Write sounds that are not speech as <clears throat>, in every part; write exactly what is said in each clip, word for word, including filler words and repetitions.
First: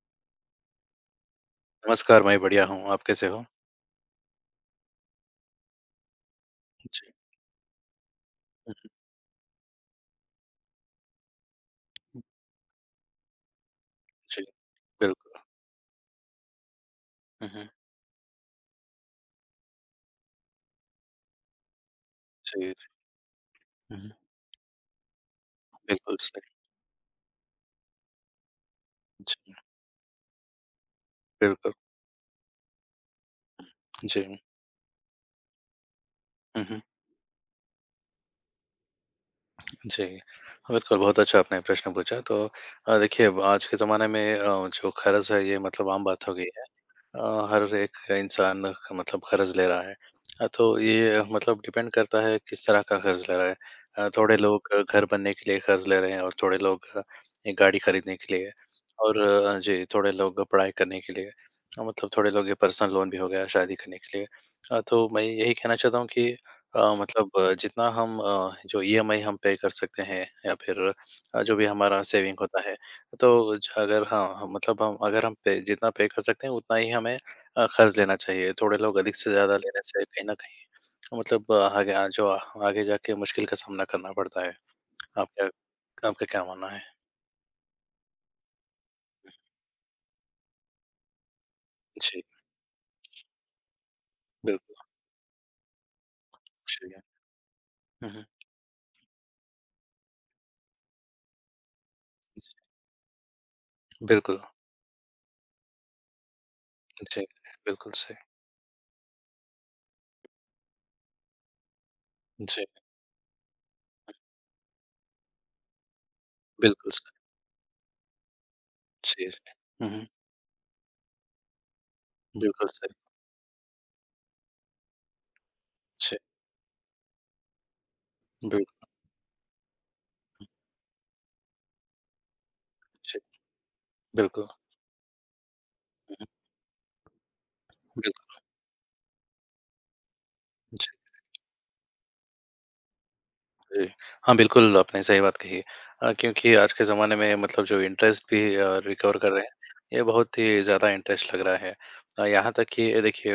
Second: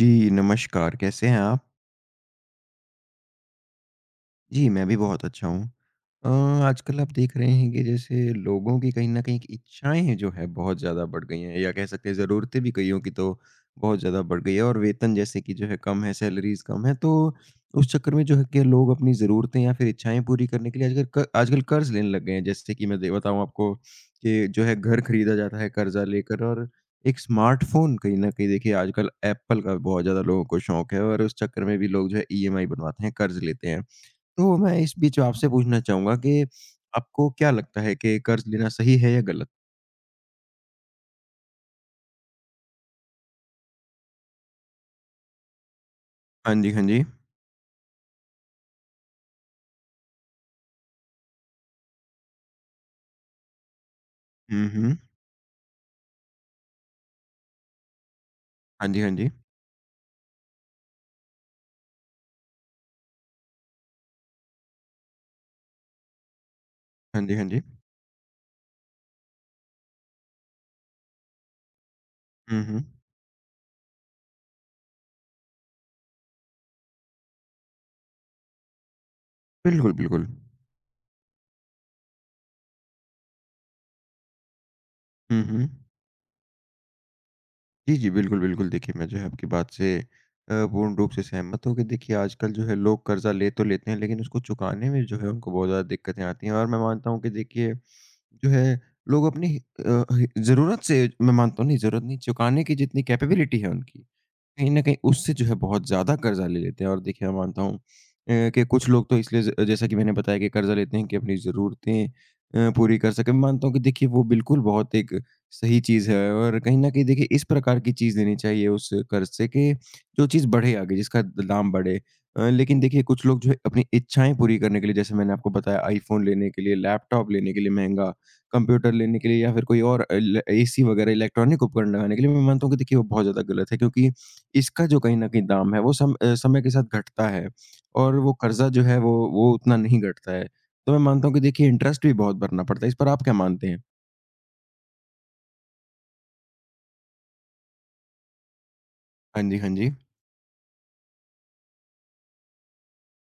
जी, नमस्कार, कैसे हैं आप? नमस्कार, मैं बढ़िया हूँ, आप कैसे हो? जी, मैं भी बहुत अच्छा हूँ। अ, आजकल आप जी। देख रहे हैं कि जैसे हुँ, लोगों की कहीं न कहीं एक इच्छाएँ जो है बहुत ज़्यादा बढ़ गई हैं या कह सकते हैं हुँ, ज़रूरतें भी कईयों की तो बहुत ज़्यादा बढ़ जी, गई है और वेतन बिल्कुल। जैसे कि जो है कम है, सैलरीज़ कम हैं, तो हुँ, हुँ, उस चक्कर में जो है कि लोग अपनी ज़रूरतें या फिर इच्छाएँ पूरी करने के लिए आजकल क आजकल कर्ज़ लेने लग गए हैं। जी, जैसे कि मैं दे बताऊँ आपको हुँ, हुँ, कि जो है घर खरीदा जाता है कर्ज़ा बिल्कुल सही, लेकर और एक स्मार्टफ़ोन कहीं न कहीं देखिए आजकल जी, एप्पल का बहुत ज़्यादा लोगों को शौक है और उस चक्कर बिल्कुल, में भी लोग जो है ईएमआई बनवाते हैं, कर्ज़ लेते हैं। जी, तो मैं इस बीच आपसे पूछना चाहूँगा कि हुँ, हुँ, आपको क्या लगता है कि कर्ज़ लेना सही है या गलत? जी। बिल्कुल, बहुत अच्छा आपने प्रश्न पूछा, तो अ, देखिए, अब आज के ज़माने में अ, जो खर्च है, ये मतलब आम बात हो गई हाँ है। जी, हाँ जी। अ, हर एक इंसान मतलब कर्ज ले रहा है। अ, तो ये मतलब डिपेंड करता है किस तरह का कर्ज ले रहा है। अ, थोड़े हुँ, लोग अ, हुँ। घर बनने के लिए कर्ज ले रहे हैं और थोड़े लोग अ, एक गाड़ी खरीदने के लिए हाँ जी, हाँ और जी। अ, जी, थोड़े लोग पढ़ाई करने के लिए अ, मतलब थोड़े लोग ये पर्सनल लोन भी हो गया शादी करने के लिए। अ, तो मैं यही कहना चाहता हूँ कि अ, हाँ मतलब जी, हाँ अ, जी। जितना हम अ, जो ईएमआई हम पे कर सकते हैं या फिर अ, जो भी हमारा सेविंग हुँ, होता है हुँ। तो ज अगर हाँ, हाँ, मतलब हम अगर हम पे जितना पे कर सकते हैं उतना ही हमें अ, खर्च लेना चाहिए। थोड़े लोग अधिक से ज़्यादा लेने बिल्कुल, से बिल्कुल। कहीं न कहीं मतलब अ, आगे आ जो आ- आगे जाके मुश्किल का सामना करना पड़ता है। हुँ, आपका हुँ। आपका क्या मानना है? जी, जी। बिल्कुल, बिल्कुल। देखिए, मैं जो है आपकी बात से अ, पूर्ण रूप से सहमत हूँ कि देखिए जी, आजकल जो है लोग कर्ज़ा ले तो लेते हैं लेकिन उसको बिल्कुल, चुकाने में जो है उनको बहुत ज़्यादा दिक्कतें आती हैं और मैं सही है। मानता हूँ कि देखिए हुँ, हुँ, जो है लोग अपनी अ, ह ज़रूरत से मैं मानता हूँ नहीं ज़रूरत नहीं चुकाने की जितनी कैपेबिलिटी है उनकी, बिल्कुल, कहीं न कहीं उससे जो है बहुत ज़्यादा कर्ज़ा ले लेते हैं और जी, देखिए मैं मानता हूँ अ, बिल्कुल सही। कि कुछ लोग तो इसलिए ज जैसा कि मैंने बताया कि कर्ज़ा लेते हैं कि अपनी ज़रूरतें जी, अ, पूरी कर सकें। मैं मानता हूँ कि देखिए वो बिल्कुल बहुत एक सही चीज़ है और कहीं न बिल्कुल कहीं सही। देखिए इस प्रकार की चीज़ देनी चाहिए उस जी, कर्ज़ से कि हुँ, हुँ, जो चीज़ बढ़े आगे, जिसका द दाम बढ़े। अ, बिल्कुल लेकिन सही। देखिए कुछ लोग जो है अपनी इच्छाएँ पूरी करने के लिए जैसे मैंने आपको बताया जी, आईफ़ोन लेने के लिए, लैपटॉप लेने के लिए महँगा, बिल्कुल, कंप्यूटर लेने के लिए या फिर कोई और इल एसी वग़ैरह इलेक्ट्रॉनिक उपकरण लगाने के लिए मैं मानता हूँ कि देखिए वो जी, बहुत ज़्यादा गलत है क्योंकि बिल्कुल, इसका जो कहीं न कहीं दाम है वो सम हुँ, हुँ, अ, समय के साथ घटता है और वो बिल्कुल, कर्ज़ा जो है वो वो उतना नहीं घटता है। जी। तो मैं मानता हूँ कि देखिए इंटरेस्ट भी बहुत भरना पड़ता है। इस पर आप क्या मानते हैं? जी। हाँ, बिल्कुल, आपने सही बात कही है। अ, क्योंकि आज के ज़माने में मतलब जो इंटरेस्ट भी अ, रिकवर कर हाँ रहे हैं, जी, हाँ जी। ये बहुत ही ज़्यादा इंटरेस्ट लग रहा है। अ, यहाँ तक कि ये देखिए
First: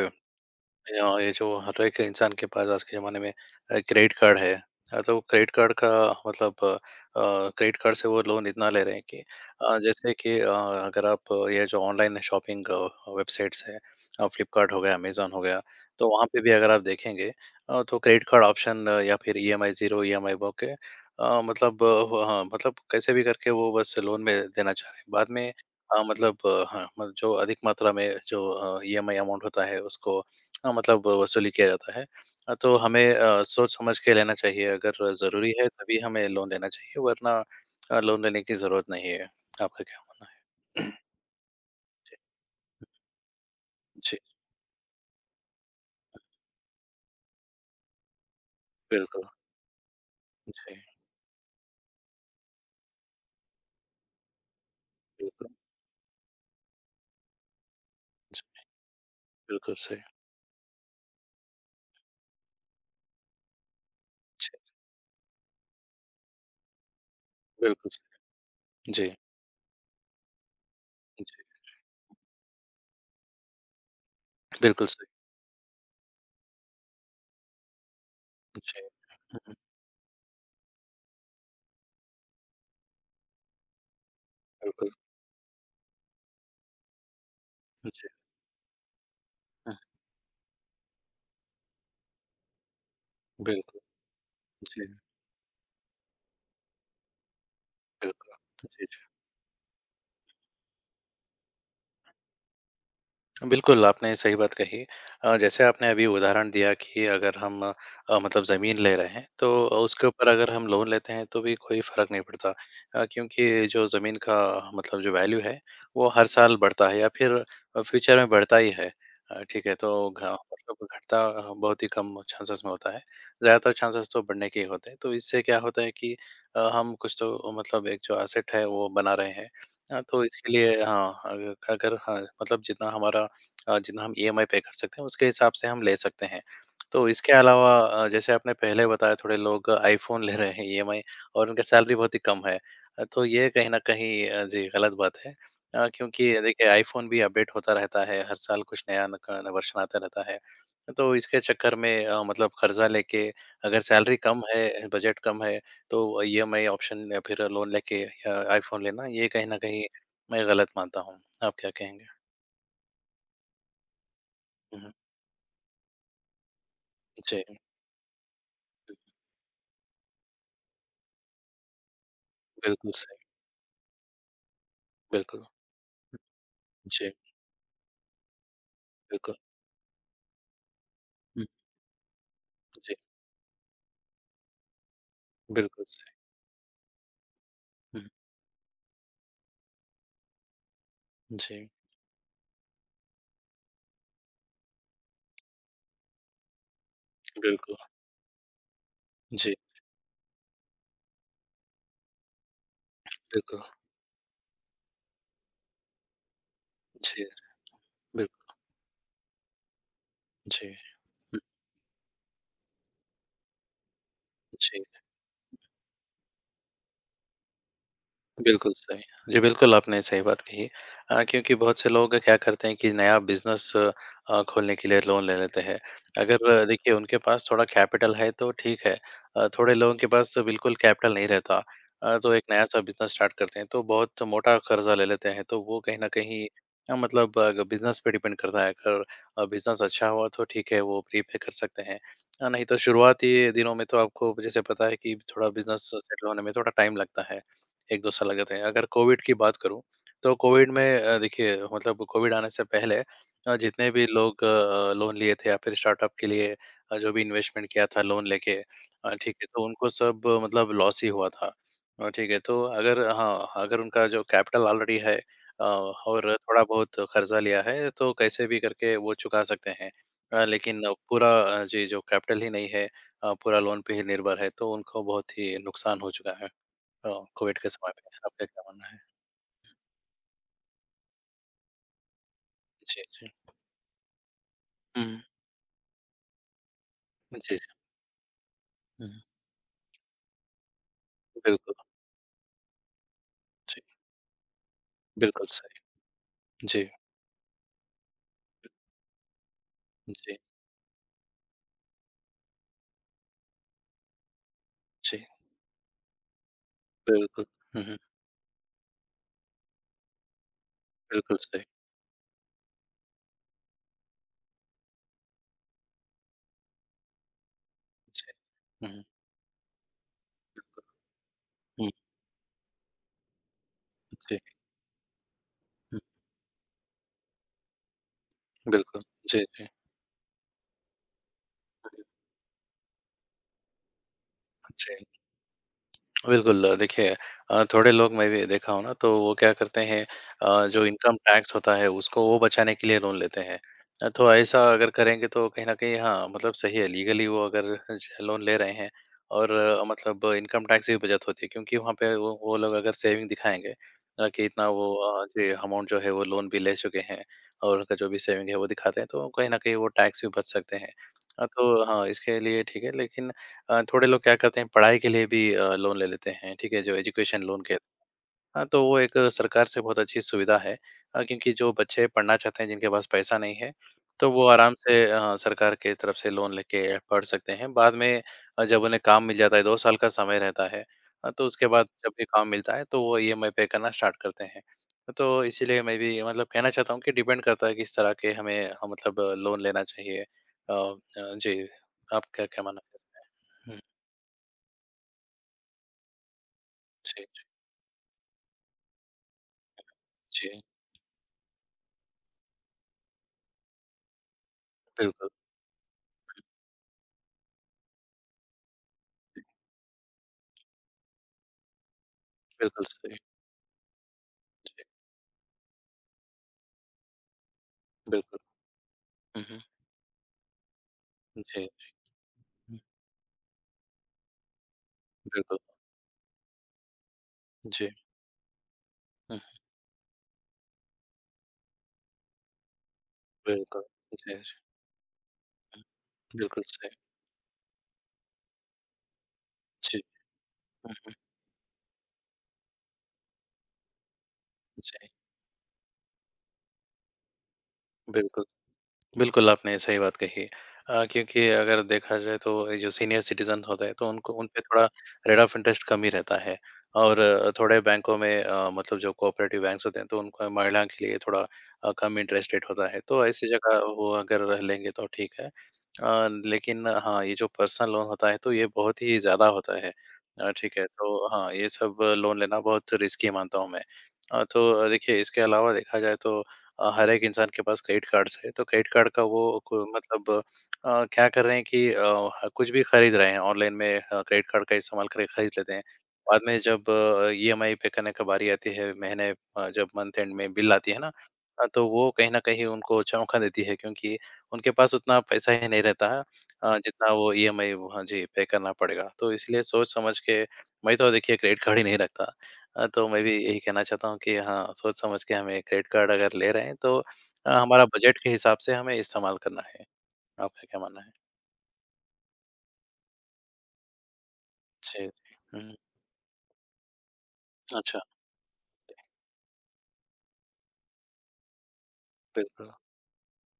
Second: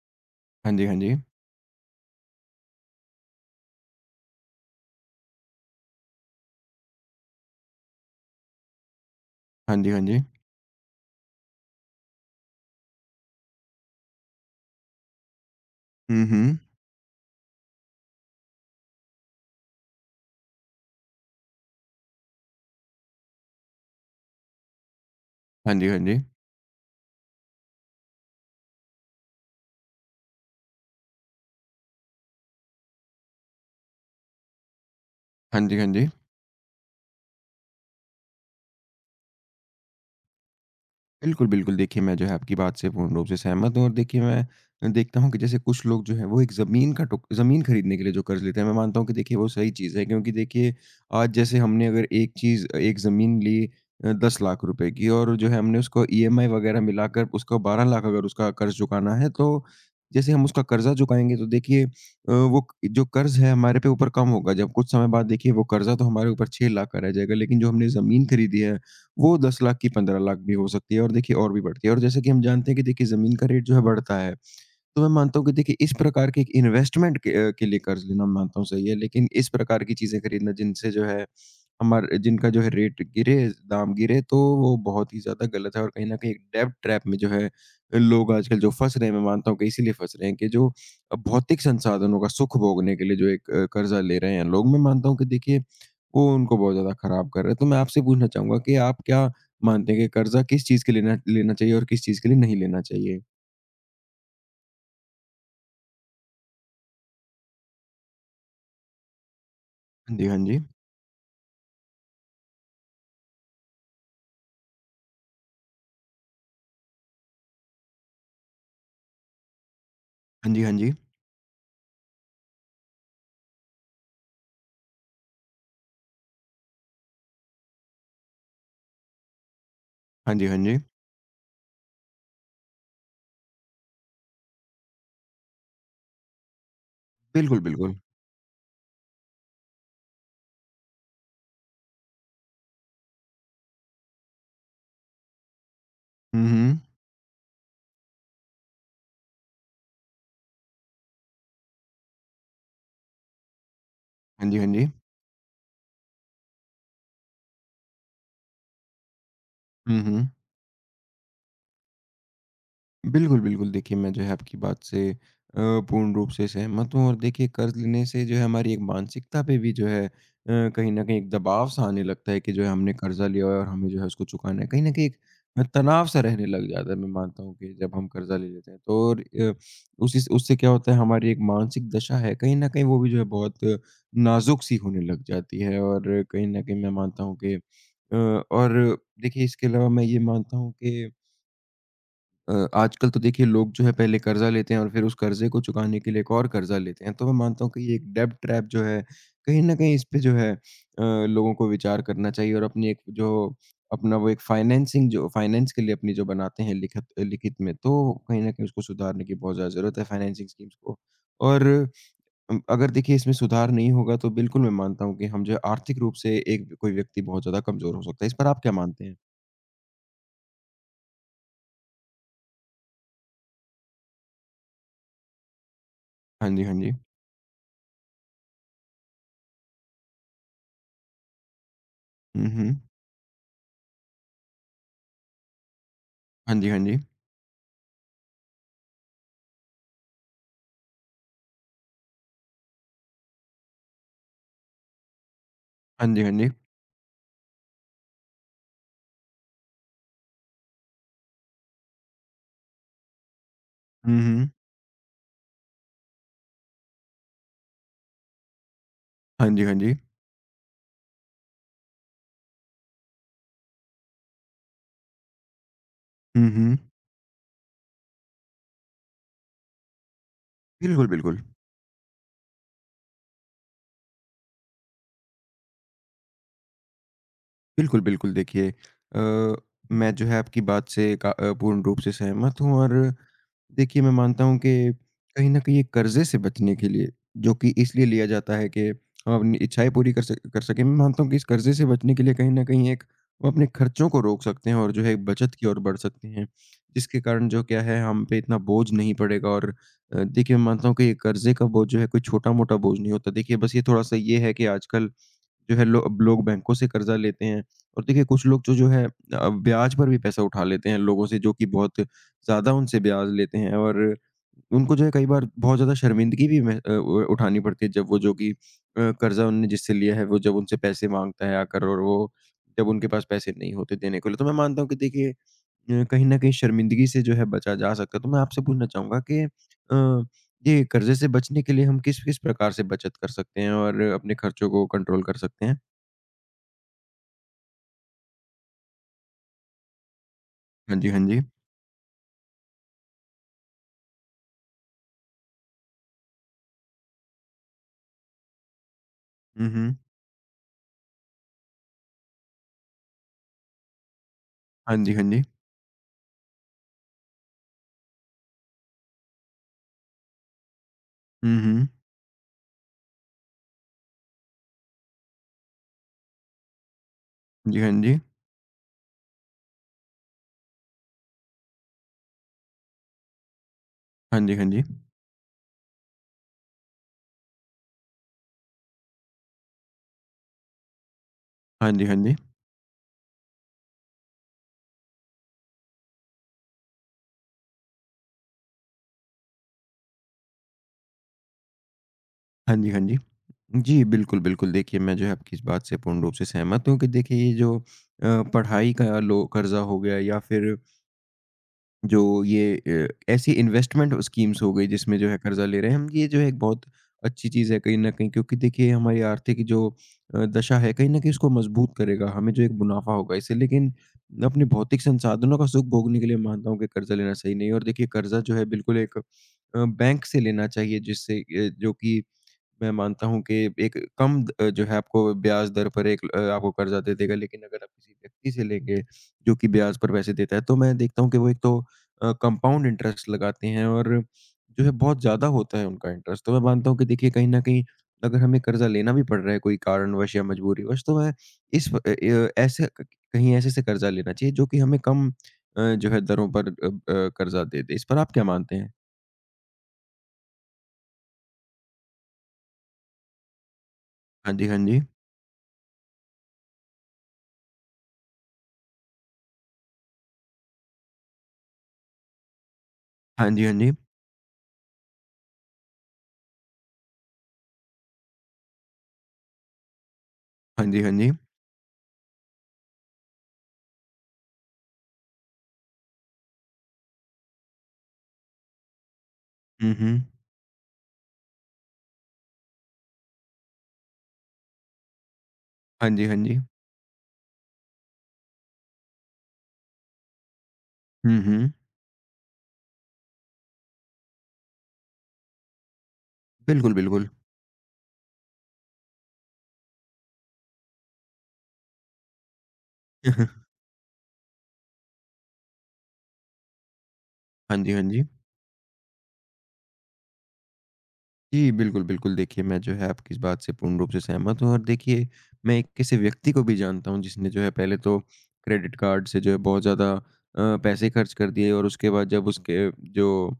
हाँ जी, हाँ जी। यहाँ ये जो हर एक इंसान के पास आज के ज़माने में अ, क्रेडिट कार्ड है। अ, तो क्रेडिट कार्ड का मतलब अ, क्रेडिट कार्ड से वो लोन इतना ले रहे हैं कि हाँ अ, जी, हाँ जैसे जी। कि अ, अगर आप ये जो ऑनलाइन शॉपिंग वेबसाइट्स हैं अ, फ्लिपकार्ट हो गया, अमेज़न हो गया, तो हुँ, वहाँ पे भी हुँ। अगर आप देखेंगे अ, तो क्रेडिट कार्ड ऑप्शन या फिर ईएमआई ज़ीरो ईएमआई बोल के अ, मतलब अ, वो, हाँ, मतलब कैसे भी करके वो बस लोन में देना चाह रहे हैं। बाद में हाँ जी, हाँ अ, जी। मतलब अ, हाँ, मतलब जो अधिक मात्रा में जो अ, ईएमआई अमाउंट होता है उसको अ, मतलब वसूली किया जाता है। अ, तो हमें अ, सोच समझ के लेना चाहिए अगर ज़रूरी हाँ है जी, हाँ तभी जी। हमें लोन लेना चाहिए वरना अ, लोन लेने की ज़रूरत नहीं है। आपका क्या मानना है? <clears throat> बिल्कुल, बिल्कुल। देखिए, मैं जो है आपकी बात से पूर्ण रूप से सहमत हूँ और जी, देखिए मैं देखता हूँ कि जैसे कुछ लोग जो हैं वो एक ज़मीन का टुक ज़मीन खरीदने के लिए जो कर्ज़ लेते हैं, मैं मानता हूँ कि बिल्कुल। देखिए वो सही चीज़ है क्योंकि देखिए जी, आज जैसे हमने अगर एक चीज़ एक ज़मीन ली अ, 10 लाख रुपए की और जो बिल्कुल। है हमने उसको ईएमआई वग़ैरह मिलाकर उसको 12 लाख अगर जी, उसका कर्ज़ चुकाना है, तो बिल्कुल सही। जैसे हम उसका कर्ज़ा चुकाएँगे तो देखिए अ, वो क- जो कर्ज़ है हमारे पे ऊपर कम जी, होगा। जब कुछ समय बाद देखिए वो कर्ज़ा तो हमारे ऊपर 6 लाख का रह जाएगा, लेकिन जो हमने बिल्कुल सही। ज़मीन खरीदी है जी, वो 10 लाख की 15 लाख भी हो सकती है और जी, देखिए और भी बढ़ती है और जैसे कि हम जानते हैं कि देखिए ज़मीन का रेट जो है बढ़ता है। बिल्कुल तो सही। मैं मानता हूँ कि देखिए इस प्रकार के एक इन्वेस्टमेंट के अ, के लिए कर्ज़ लेना मैं मानता हूँ जी, सही है, लेकिन हुँ, इस हुँ, प्रकार की चीज़ें खरीदना जिनसे जो है हमार जिनका जो है रेट गिरे, दाम गिरे तो वो बिल्कुल। बहुत ही ज़्यादा गलत है और कहीं न कहीं एक डेब्ट ट्रैप में जो है जी, लोग आजकल जो फँस रहे हैं, मैं मानता हूँ कि हुँ, इसीलिए फँस रहे हैं कि जो अ, भौतिक संसाधनों का सुख भोगने के लिए जो एक अ, बिल्कुल। कर्ज़ा ले रहे हैं लोग, मैं जी, मानता हूँ कि देखिए वो उनको बहुत ज़्यादा ख़राब कर रहा है। तो मैं आपसे पूछना बिल्कुल। चाहूँगा कि जी, आप जी। क्या मानते हैं कि कर्ज़ा किस चीज़ के लेना लेना चाहिए और किस चीज़ के लिए नहीं लेना चाहिए? बिल्कुल, आपने सही बात कही। अ, जैसे आपने अभी उदाहरण दिया कि अगर हम अ, मतलब ज़मीन ले रहे हैं, तो उसके हाँ जी, ऊपर हाँ अगर जी। हम लोन लेते हैं, तो भी कोई फ़र्क नहीं पड़ता अ, क्योंकि जो ज़मीन का मतलब जो वैल्यू है, वो हर साल बढ़ता है या फिर अ, फ्यूचर में बढ़ता ही है। अ, ठीक है, तो घ हाँ जी, हाँ मतलब जी। घटता अ, बहुत ही कम चांसेस में होता है। ज़्यादातर चांसेस तो बढ़ने के ही होते हैं, तो इससे क्या होता है कि अ, हम कुछ तो मतलब एक जो एसेट है, वो बना रहे हैं। अ, तो हाँ जी, इसके हाँ जी। लिए हाँ, अग अगर हाँ, मतलब जितना हमारा अ, जितना हम ईएमआई पे कर सकते हैं उसके हिसाब से हम ले सकते हैं। तो इसके बिल्कुल, अलावा बिल्कुल। अ, जैसे आपने पहले बताया थोड़े लोग आईफ़ोन ले रहे हैं ईएमआई और उनका सैलरी बहुत ही कम है। अ, तो ये कहीं न कहीं अ, जी गलत बात है अ, क्योंकि हुँ, देखिए हुँ। आईफ़ोन भी अपडेट होता रहता है, हर साल कुछ नया न क वर्शन आता रहता है। तो इसके चक्कर में अ, मतलब कर्ज़ा लेके अगर सैलरी कम हाँ जी, हाँ जी। है, बजट कम है तो ईएमआई ऑप्शन या फिर लोन लेके अ, आईफ़ोन लेना ये कहीं न कहीं हुँ, हुँ। मैं गलत मानता हूँ। आप क्या कहेंगे? बिल्कुल, बिल्कुल। देखिए, मैं जो है आपकी हुँ, बात हुँ। से अ, पूर्ण रूप से सहमत हूँ और जी। देखिए कर्ज़ लेने से जो है हमारी एक मानसिकता पे भी जो है अ, कहीं न कहीं एक दबाव-सा आने लगता है कि जो है बिल्कुल हमने सही, कर्ज़ा लिया हुआ है और हमें जो है उसको चुकाना है। कहीं न कहीं एक बिल्कुल। अ, तनाव-सा रहने लग जाता है, मैं जी, मानता हूँ कि जब हम कर्ज़ा ले लेते हैं तो और बिल्कुल। अ, उसी से उससे क्या होता है हमारी एक हुँ, मानसिक दशा है, कहीं न कहीं जी, वो भी जो है बहुत नाज़ुक-सी होने लग जाती है बिल्कुल और सही। कहीं न कहीं मैं मानता हूँ कि हुँ, अ, और देखिए इसके अलावा मैं ये मानता हूँ कि जी, अ, आजकल तो देखिए लोग जो है पहले कर्ज़ा लेते हैं और फिर उस कर्ज़े को चुकाने के लिए एक और कर्ज़ा लेते हैं। तो मैं मानता हूँ बिल्कुल। कि ये एक डेब्ट ट्रैप जो है, जी, कहीं न कहीं इस पे जो है अ, लोगों को विचार करना चाहिए और अपनी एक जो बिल्कुल। अपना वो एक फाइनेंसिंग जो फाइनेंस के लिए अपनी जो बनाते हैं लिखत जी, लिखित में, तो कहीं न बिल्कुल। कहीं उसको सुधारने की बहुत ज़्यादा ज़रूरत है फाइनेंसिंग जी, स्कीम्स को। हुँ, और अम, अगर देखिए इसमें सुधार नहीं होगा तो बिल्कुल मैं जी। मानता हूँ कि हम जो है आर्थिक रूप से एक कोई व्यक्ति बहुत ज़्यादा कमज़ोर हो सकता है। इस पर आप क्या बिल्कुल सही। मानते हैं? जी, बिल्कुल आपने सही बात कही अ, क्योंकि बहुत से लोग क्या करते हैं कि नया बिज़नेस अ, खोलने के लिए लोन ले लेते हैं। हाँ अगर जी, अ, हाँ जी। देखिए उनके पास थोड़ा कैपिटल है तो ठीक है अ, थोड़े लोगों के पास बिल्कुल कैपिटल नहीं रहता अ, तो एक हुँ, हुँ। नया-सा बिज़नेस स्टार्ट करते हैं तो बहुत मोटा कर्ज़ा ले लेते हैं। तो वो कहीं न कहीं हाँ जी, हाँ अ, जी। मतलब अग बिज़नेस पे डिपेंड करता है। अगर अ, बिज़नेस अच्छा हुआ तो ठीक है वो प्रीपे कर सकते हैं। अ, नहीं तो शुरुआती दिनों में तो आपको जैसे पता है कि थोड़ा बिज़नेस हाँ जी, सेटल हाँ होने जी। में थोड़ा टाइम लगता है। एक दो साल लग जाते हैं। अगर कोविड की बात करूँ, तो कोविड में अ, देखिए मतलब कोविड आने से पहले अ, जितने भी हुँ, लोग हुँ। अ, लोन लिए थे या फिर स्टार्टअप के लिए अ, जो भी इन्वेस्टमेंट किया था लोन लेके अ, ठीक है, हाँ जी, तो हाँ उनको जी। सब अ, मतलब लॉस ही हुआ था। अ, ठीक है, तो अगर हाँ, अगर उनका जो कैपिटल ऑलरेडी है अ, और हुँ, थोड़ा हुँ। बहुत कर्ज़ा लिया है, तो कैसे भी करके वो चुका सकते हैं। अ, लेकिन बिल्कुल, पूरा बिल्कुल। अ, जी, जो कैपिटल ही नहीं है अ, पूरा लोन पे ही निर्भर है, तो उनको बहुत ही नुकसान हो चुका है। अ, कोविड के समय बिल्कुल, पे बिल्कुल। आपका क्या देखिए मानना है? अ, मैं जो है आपकी बात से का अ, पूर्ण रूप से सहमत हूँ और जी, जी। देखिए मैं मानता हूँ कि हुँ, कहीं न कहीं ये कर्ज़े से बचने के लिए जो जी, कि इसलिए लिया जाता है कि हुँ, हम अपनी इच्छाएँ पूरी कर सक कर सकें। मैं मानता हूँ कि इस कर्ज़े बिल्कुल, से बचने के लिए कहीं न कहीं एक हम अपने जी, खर्चों को रोक सकते हैं और जो है बिल्कुल बचत की ओर बढ़ सही। सकते हैं। जी, जिसके कारण जो क्या है हम पे इतना बोझ नहीं पड़ेगा और अ, जी, देखिए मैं मानता हूँ कि ये कर्ज़े का बोझ जो है कोई छोटा-मोटा बोझ नहीं होता। देखिए बस ये थोड़ा-सा ये है कि आजकल जी, जो है लो अब लोग बैंकों से कर्जा लेते बिल्कुल। हैं हुँ, हुँ, और देखिए कुछ लोग तो जो है अ, ब्याज पर भी पैसा उठा लेते हैं लोगों बिल्कुल से जो सही। कि बहुत ज़्यादा उनसे ब्याज लेते हैं और उनको जो है कई बार बहुत ज़्यादा शर्मिंदगी भी मह- अ, उ- उठानी पड़ती है जब वो जी, जो कि हुँ, अ, कर्जा उनने जिससे लिया है वो जब उनसे पैसे मांगता है आकर हुँ, और वो जब उनके पास पैसे नहीं होते देने को लिए जी, तो मैं मानता हूँ कि देखिए हुँ, अ, कहीं ना कहीं शर्मिंदगी से जो है बचा जा सकता है तो मैं आपसे पूछना बिल्कुल। चाहूंगा कि जी, जी, अ, ये कर्जे से बचने के लिए हम किस किस प्रकार से बचत कर सकते हैं और अपने खर्चों को जी। कंट्रोल कर सकते हैं। बिल्कुल, देखिए अ, थोड़े लोग मैं भी देखा हूँ ना तो वो क्या करते हैं अ, जो हाँ जी, इनकम हाँ जी। टैक्स होता है उसको वो बचाने के लिए लोन लेते हैं। अ, तो ऐसा अगर करेंगे तो कहीं न कहीं हाँ, मतलब सही है लीगली वो अगर ज लोन ले रहे हैं और हुँ, अ, हुँ। मतलब इनकम टैक्स की भी बचत होती है क्योंकि वहाँ पे वो वो लोग अगर सेविंग दिखाएँगे अ, कि इतना वो हाँ जी, हाँ अ, जी। जो अमाउंट जो है वो लोन भी ले चुके हैं और उनका जो भी सेविंग है वो दिखाते हैं तो कहीं न कहीं वो टैक्स भी बच सकते हैं। अ, हुँ, तो हुँ। हाँ, इसके लिए ठीक है लेकिन अ, थोड़े लोग क्या करते हैं पढ़ाई के लिए भी अ, लोन ले लेते हैं, ठीक है? जो एजुकेशन लोन जी, कहते हाँ जी। हाँ, तो वो एक सरकार से बहुत अच्छी सुविधा है अ, क्योंकि जो बच्चे पढ़ना चाहते हैं जिनके पास पैसा नहीं है, तो हाँ वो जी, हाँ आराम जी। से अ, सरकार के तरफ से लोन लेके पढ़ सकते हैं। बाद में अ, जब उन्हें काम मिल जाता है दो साल का समय रहता है अ, तो उसके बाद हाँ जी, जब हाँ भी जी। काम मिलता है तो वो ईएमआई पे करना स्टार्ट करते हैं। तो इसीलिए मैं भी मतलब कहना चाहता हूँ कि डिपेंड करता है किस तरह के हमें अ, मतलब लोन लेना चाहिए। अ अ, जी, आपका क्या हाँ मानना जी, हाँ जी। है? हुँ, जी, बिल्कुल, बिल्कुल। देखिए, मैं जो है आपकी इस बात से पूर्ण रूप से सहमत हूँ कि जी। देखिए, ये जो अ, पढ़ाई का लो कर्ज़ा हो गया या जी, फिर जो ये अ, ऐसी इन्वेस्टमेंट स्कीम्स हो गई जिसमें जो बिल्कुल, है कर्जा ले रहे हैं हम ये जो है एक बहुत अच्छी चीज़ है कहीं न कहीं क्योंकि देखिए हमारी आर्थिक जो अ, दशा है कहीं न कहीं उसको मजबूत करेगा, हमें जो एक बिल्कुल मुनाफ़ा सही। होगा इससे लेकिन अपने जी, भौतिक संसाधनों का सुख भोगने के लिए मानता हूँ कि कर्जा लेना सही नहीं है और देखिए कर्जा बिल्कुल। जो है बिल्कुल एक अ, हुँ, हुँ। बैंक से लेना चाहिए जिससे अ, जी, जो कि हुँ, मैं मानता हूँ कि एक कम द अ, जो है आपको बिल्कुल। ब्याज दर पर एक अ, आपको कर्ज़ा दे देगा। लेकिन अगर जी, आप किसी व्यक्ति से लेंगे हुँ, जो कि ब्याज पर पैसे देता है, तो मैं देखता हूँ कि वो एक तो अ, कंपाउंड इंटरेस्ट लगाते बिल्कुल। हैं और जी, जी, जो है बहुत ज़्यादा होता हुँ, है उनका इंटरेस्ट। तो मैं बिल्कुल मानता सही। हूँ कि देखिए कहीं न कहीं अगर हमें कर्ज़ा लेना भी पड़ रहा है कोई जी, कारणवश या हुँ, मजबूरीवश हुँ। तो मैं इस अ, य ऐसे क कहीं ऐसे से कर्ज़ा लेना चाहिए जो कि हमें जी, कम अ, जो है दरों पर अ अ, कर्ज़ा दे दे। इस पर आप क्या बिल्कुल। मानते हैं? बिल्कुल, आपने सही बात कही है। अ, क्योंकि अगर देखा जाए तो ये जो सीनियर सिटीज़न होते हैं तो उनको उन हाँ पे जी, हाँ थोड़ा जी। रेट ऑफ इंटरेस्ट कम ही रहता है और अ, थोड़े बैंकों में अ, मतलब जो कोऑपरेटिव बैंक्स होते हैं तो उनको महिला के लिए थोड़ा अ, कम इंटरेस्ट रेट होता है। तो ऐसी हाँ जी, हाँ जगह जी। वो अगर रह लेंगे तो ठीक है। अ, लेकिन हाँ, ये जो पर्सनल लोन होता है तो ये बहुत ही ज़्यादा होता है। अ, ठीक है, हाँ जी, हाँ तो जी। हाँ, ये सब लोन लेना बहुत रिस्की मानता हूँ मैं। अ, तो देखिए इसके अलावा देखा जाए तो अ, हर एक इंसान के पास क्रेडिट कार्ड्स है तो क्रेडिट कार्ड का वो को- हुँ, हुँ। मतलब अ, क्या कर रहे हैं कि अ, ह- कुछ भी खरीद रहे हैं ऑनलाइन में क्रेडिट कार्ड का इस्तेमाल कर खरीद लेते हैं हाँ जी, हाँ बाद में जी। जब ईएमआई पे करने का बारी आती है महीने अ, जब मंथ एंड में बिल आती है ना हुँ, अ, हुँ। तो वो कहीं ना कहीं उनको चौंका देती है क्योंकि उनके पास उतना पैसा ही नहीं रहता है अ, बिल्कुल, जितना बिल्कुल। वो ईएमआई जी पे करना पड़ेगा तो इसलिए सोच समझ के मैं तो देखिए क्रेडिट कार्ड ही नहीं रखता अ, तो मैं भी यही <laughs> कहना चाहता हूँ कि हाँ, सोच समझ के हमें क्रेडिट कार्ड अगर ले रहे हैं तो अ, हाँ हमारा जी, हाँ बजट जी। के हिसाब से हमें इस्तेमाल करना है। आपका क्या मानना है? जी, बिल्कुल, बिल्कुल। देखिए, मैं जो है आपकी इस बात से पूर्ण रूप से सहमत हूँ और जी, देखिए, जी। हुँ, मैं एक किसी व्यक्ति को भी जानता हूँ जिसने जो है पहले अच्छा, तो क्रेडिट कार्ड से जो है बहुत ज़्यादा अ, पैसे खर्च कर दिए और उसके बाद जब बिल्कुल। उसके जो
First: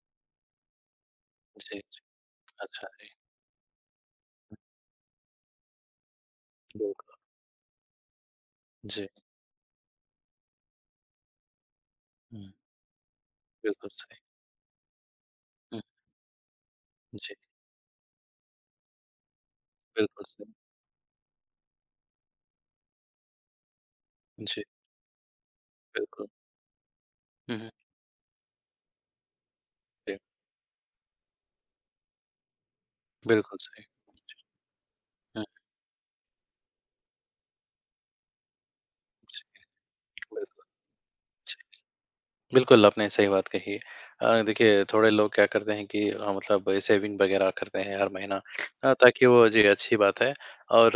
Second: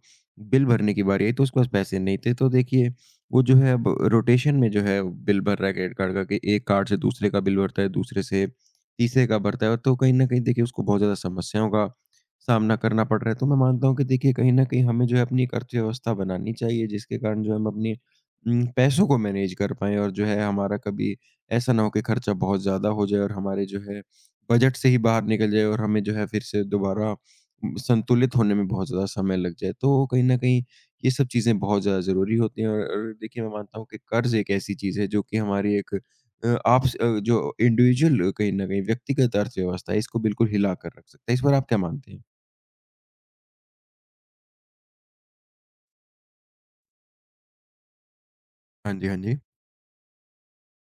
बिल भरने की बारी आई तो उसके पास जी, पैसे नहीं थे। तो अच्छा देखिए, जी, वो जो है अब रोटेशन में जो है बिल भर रहा है क्रेडिट कार्ड का कि एक कार्ड से बिल्कुल। दूसरे का बिल भरता है, दूसरे से जी, तीसरे का भरता है। तो कहीं न कहीं देखिए उसको बहुत ज़्यादा समस्याओं का हुँ, सामना करना पड़ रहा है। तो मैं मानता बिल्कुल हूँ कि सही। देखिए कहीं न कहीं हमें जो है अपनी एक हुँ, अर्थव्यवस्था बनानी चाहिए जिसके जी, कारण जो है हम अपनी उम, पैसों को मैनेज कर पाएँ और जो बिल्कुल है सही। हमारा कभी ऐसा ना हो कि खर्चा बहुत ज़्यादा हो जाए और हमारे जो है जी, बजट से ही बाहर निकल जाए और हमें जो है बिल्कुल। फिर से दोबारा हुँ, हुँ, उम, संतुलित होने में बहुत ज़्यादा समय लग जाए। तो जी, कहीं न कहीं ये सब चीज़ें बहुत ज़्यादा ज़रूरी होती हैं और और देखिए मैं बिल्कुल मानता सही। हूँ कि कर्ज़ एक ऐसी चीज़ है जो कि हुँ, हमारी एक अ, आपस अ, जो इंडिविजुअल कहीं न कहीं व्यक्तिगत जी, अर्थव्यवस्था है इसको बिल्कुल बिल्कुल। हिला कर रख सकता है। इस पर आप क्या मानते हैं? बिल्कुल, आपने सही बात कही है। अ, देखिए थोड़े लोग क्या करते हैं कि अ, मतलब सेविंग वगैरह करते हैं हर महीना हाँ अ, जी, हाँ ताकि जी। वो जी, अच्छी बात है और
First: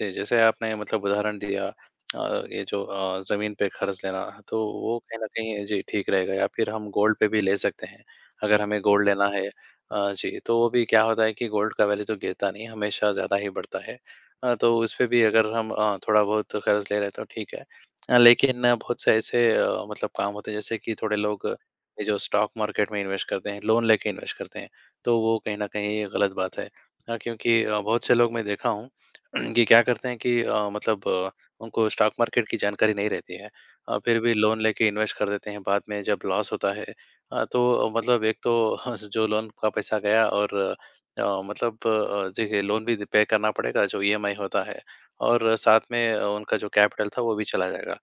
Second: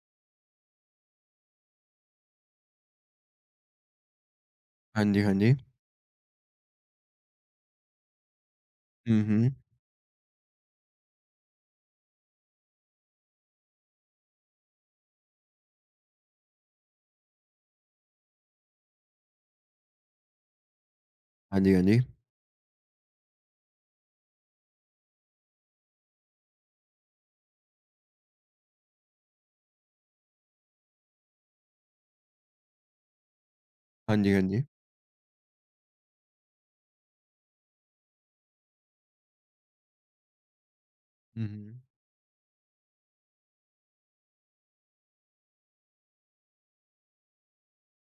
ज जैसे आपने मतलब उदाहरण दिया अ, ये जो अ, ज़मीन पे क़र्ज़ लेना, तो वो हाँ कहीं जी, न हाँ जी। कहीं जी, ठीक रहेगा या फिर हम गोल्ड पे भी ले सकते हैं, अगर हमें गोल्ड हुँ, लेना है। हुँ। अ, जी, तो वो भी क्या होता है कि गोल्ड का वैल्यू तो गिरता नहीं, हमेशा ज़्यादा ही बढ़ता है। अ, तो उसपे भी अगर हम अ, थोड़ा बहुत क़र्ज़ ले रहे हैं तो ठीक है। अ, लेकिन अ, बहुत से ऐसे अ, मतलब काम होते हैं जैसे कि थोड़े लोग अ, हाँ जी, हाँ जी। ये जो स्टॉक मार्केट में इन्वेस्ट करते हैं, लोन लेके इन्वेस्ट करते हैं, तो वो कहीं न कहीं गलत बात है। अ, क्योंकि अ, बहुत से लोग मैं देखा हूँ <clears throat> कि क्या करते हैं कि अ, मतलब अ, उनको स्टॉक मार्केट की जानकारी नहीं रहती है। अ, हाँ फिर जी, भी हाँ लोन जी। लेके इन्वेस्ट कर देते हैं, बाद में जब लॉस होता है अ, तो अ, मतलब एक तो <laughs> जो लोन का पैसा गया और अ, अ, हुँ, मतलब हुँ। अ, देखिए लोन भी पे करना पड़ेगा जो ईएमआई होता है और साथ में अ, उनका जो कैपिटल था वो भी चला जाएगा।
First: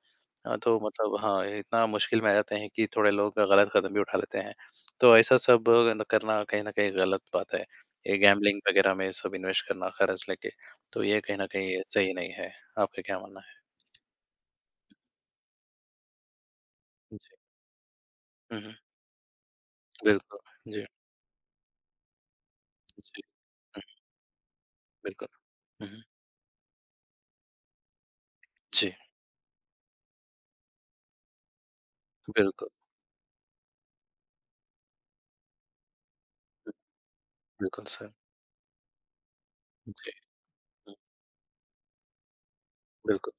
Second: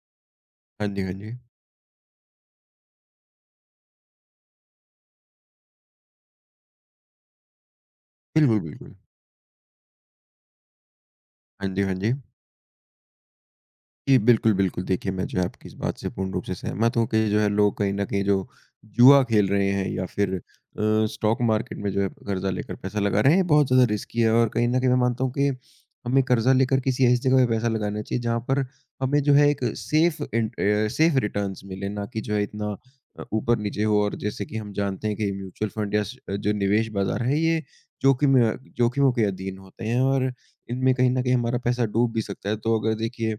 हाँ, तो हाँ जी, हाँ मतलब जी। हाँ, इतना मुश्किल में आ जाते हैं कि थोड़े लोग गलत कदम भी उठा लेते हैं। तो ऐसा सब न करना कहीं न कहीं गलत बात है। ये बिल्कुल, गैम्बलिंग बिल्कुल। वगैरह में सब इन्वेस्ट करना कर्ज़ लेके, तो ये कहीं न हाँ जी, कहीं हाँ जी। सही नहीं है। आपका क्या मानना है? जी, बिल्कुल, बिल्कुल। देखिए, मैं जो है आपकी इस बात से पूर्ण रूप से सहमत हूँ जी। कि जो है लोग कहीं न कहीं जो हुँ, हुँ, जुआ खेल रहे हैं या फिर बिल्कुल। अ, जी, स्टॉक मार्केट में जो है कर्ज़ा लेकर पैसा लगा जी, रहे हैं, ये बहुत ज़्यादा रिस्की है और कहीं न कहीं मैं मानता बिल्कुल। हूँ कि हुँ, हुँ। हमें कर्ज़ा लेकर किसी ऐसी जगह पे पैसा लगाना चाहिए जहाँ पर जी, हमें जो है एक सेफ़ इंट अ, सेफ़ रिटर्न्स मिले, ना कि जो है बिल्कुल, इतना अ, ऊपर-नीचे हो और जैसे कि हम जानते हैं कि म्यूचुअल फ़ंड या श जो निवेश बाज़ार है, ये बिल्कुल सर। जोखिम अ, जोखिमों के अधीन होते हैं जी, और इनमें हुँ, कहीं न कहीं हमारा पैसा डूब भी सकता है। तो अगर बिल्कुल। देखिए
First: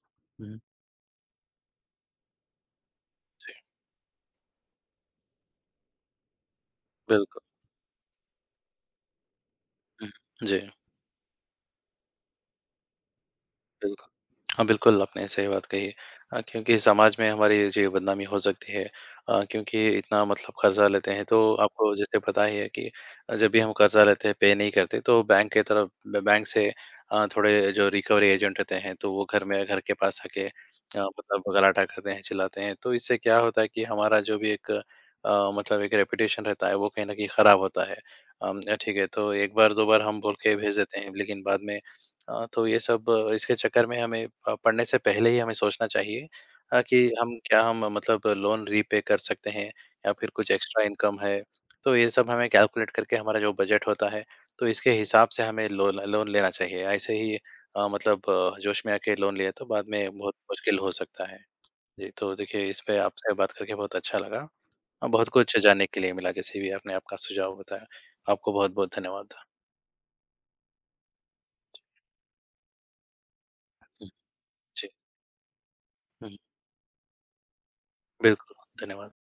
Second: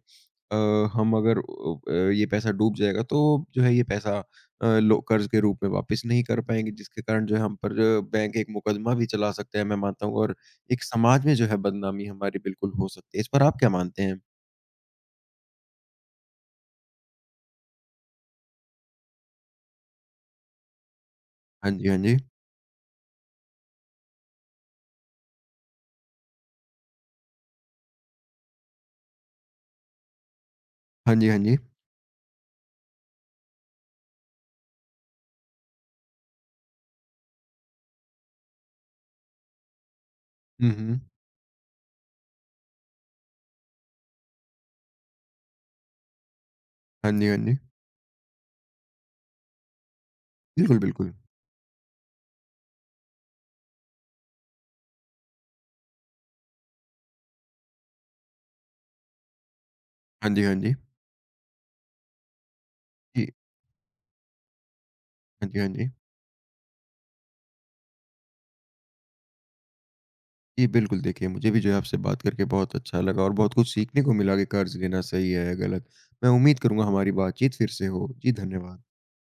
अ, हुँ, हम अगर अ अ, ये पैसा डूब जाएगा तो जी, जो है ये पैसा अ, लो कर्ज के रूप में वापस नहीं कर पाएँगे जिसके कारण जो है बिल्कुल। हम पर अ, बैंक एक मुकदमा भी चला सकता है मैं मानता हुँ, हूँ और जी, एक समाज में जो है बदनामी हमारी बिल्कुल हो सकती है। इस पर आप क्या मानते बिल्कुल। हैं? हाँ, बिल्कुल, आपने सही बात कही अ, क्योंकि समाज में हमारी जी बदनामी हो सकती है अ, क्योंकि इतना मतलब कर्ज़ा लेते हैं, तो हाँ जी, आपको हाँ जी। जैसे पता ही है कि जब भी हम कर्ज़ा लेते हैं, पे नहीं करते, तो बैंक के तरफ ब बैंक से अ, थोड़े जो रिकवरी एजेंट होते हैं, तो वो घर में घर के पास आके अ, हाँ जी, हाँ मतलब जी। गलाटा करते हैं, चिल्लाते हैं। तो इससे क्या होता है कि हमारा जो भी एक अ, मतलब एक रेपुटेशन रहता है, वो कहीं न कहीं खराब होता है। अम, अ, ठीक है, तो एक बार, दो बार हम बोल के हुँ, भेज हुँ। देते हैं, लेकिन बाद में अ, तो ये सब अ, इसके चक्कर में हमें अ, पढ़ने से पहले ही हमें सोचना चाहिए अ, कि हाँ जी, हाँ हम जी। क्या हम अ, मतलब लोन रीपे कर सकते हैं या फिर कुछ बिल्कुल, एक्स्ट्रा बिल्कुल। इनकम है। तो ये सब हमें कैलकुलेट करके हमारा जो बजट होता है, तो इसके हिसाब से हमें लोन लोन लेना चाहिए। ऐसे ही अ, मतलब अ, जोश में आके लोन लिया तो बाद में हाँ बहुत जी, हाँ जी। मुश्किल हो सकता है। जी, तो देखिए इस पे जी। आपसे बात करके बहुत अच्छा लगा अ, बहुत हाँ कुछ जी, हाँ जानने जी। के लिए मिला जैसे भी आपने आपका सुझाव बताया। आपको बहुत-बहुत धन्यवाद। जी, बिल्कुल देखिए मुझे भी जो है आपसे बात करके बहुत अच्छा लगा और बहुत कुछ सीखने हुँ, को मिला कि कर्ज़ जी, लेना सही है या गलत। मैं हुँ, उम्मीद करूँगा हमारी बातचीत फिर से हो। जी, बिल्कुल, धन्यवाद। धन्यवाद।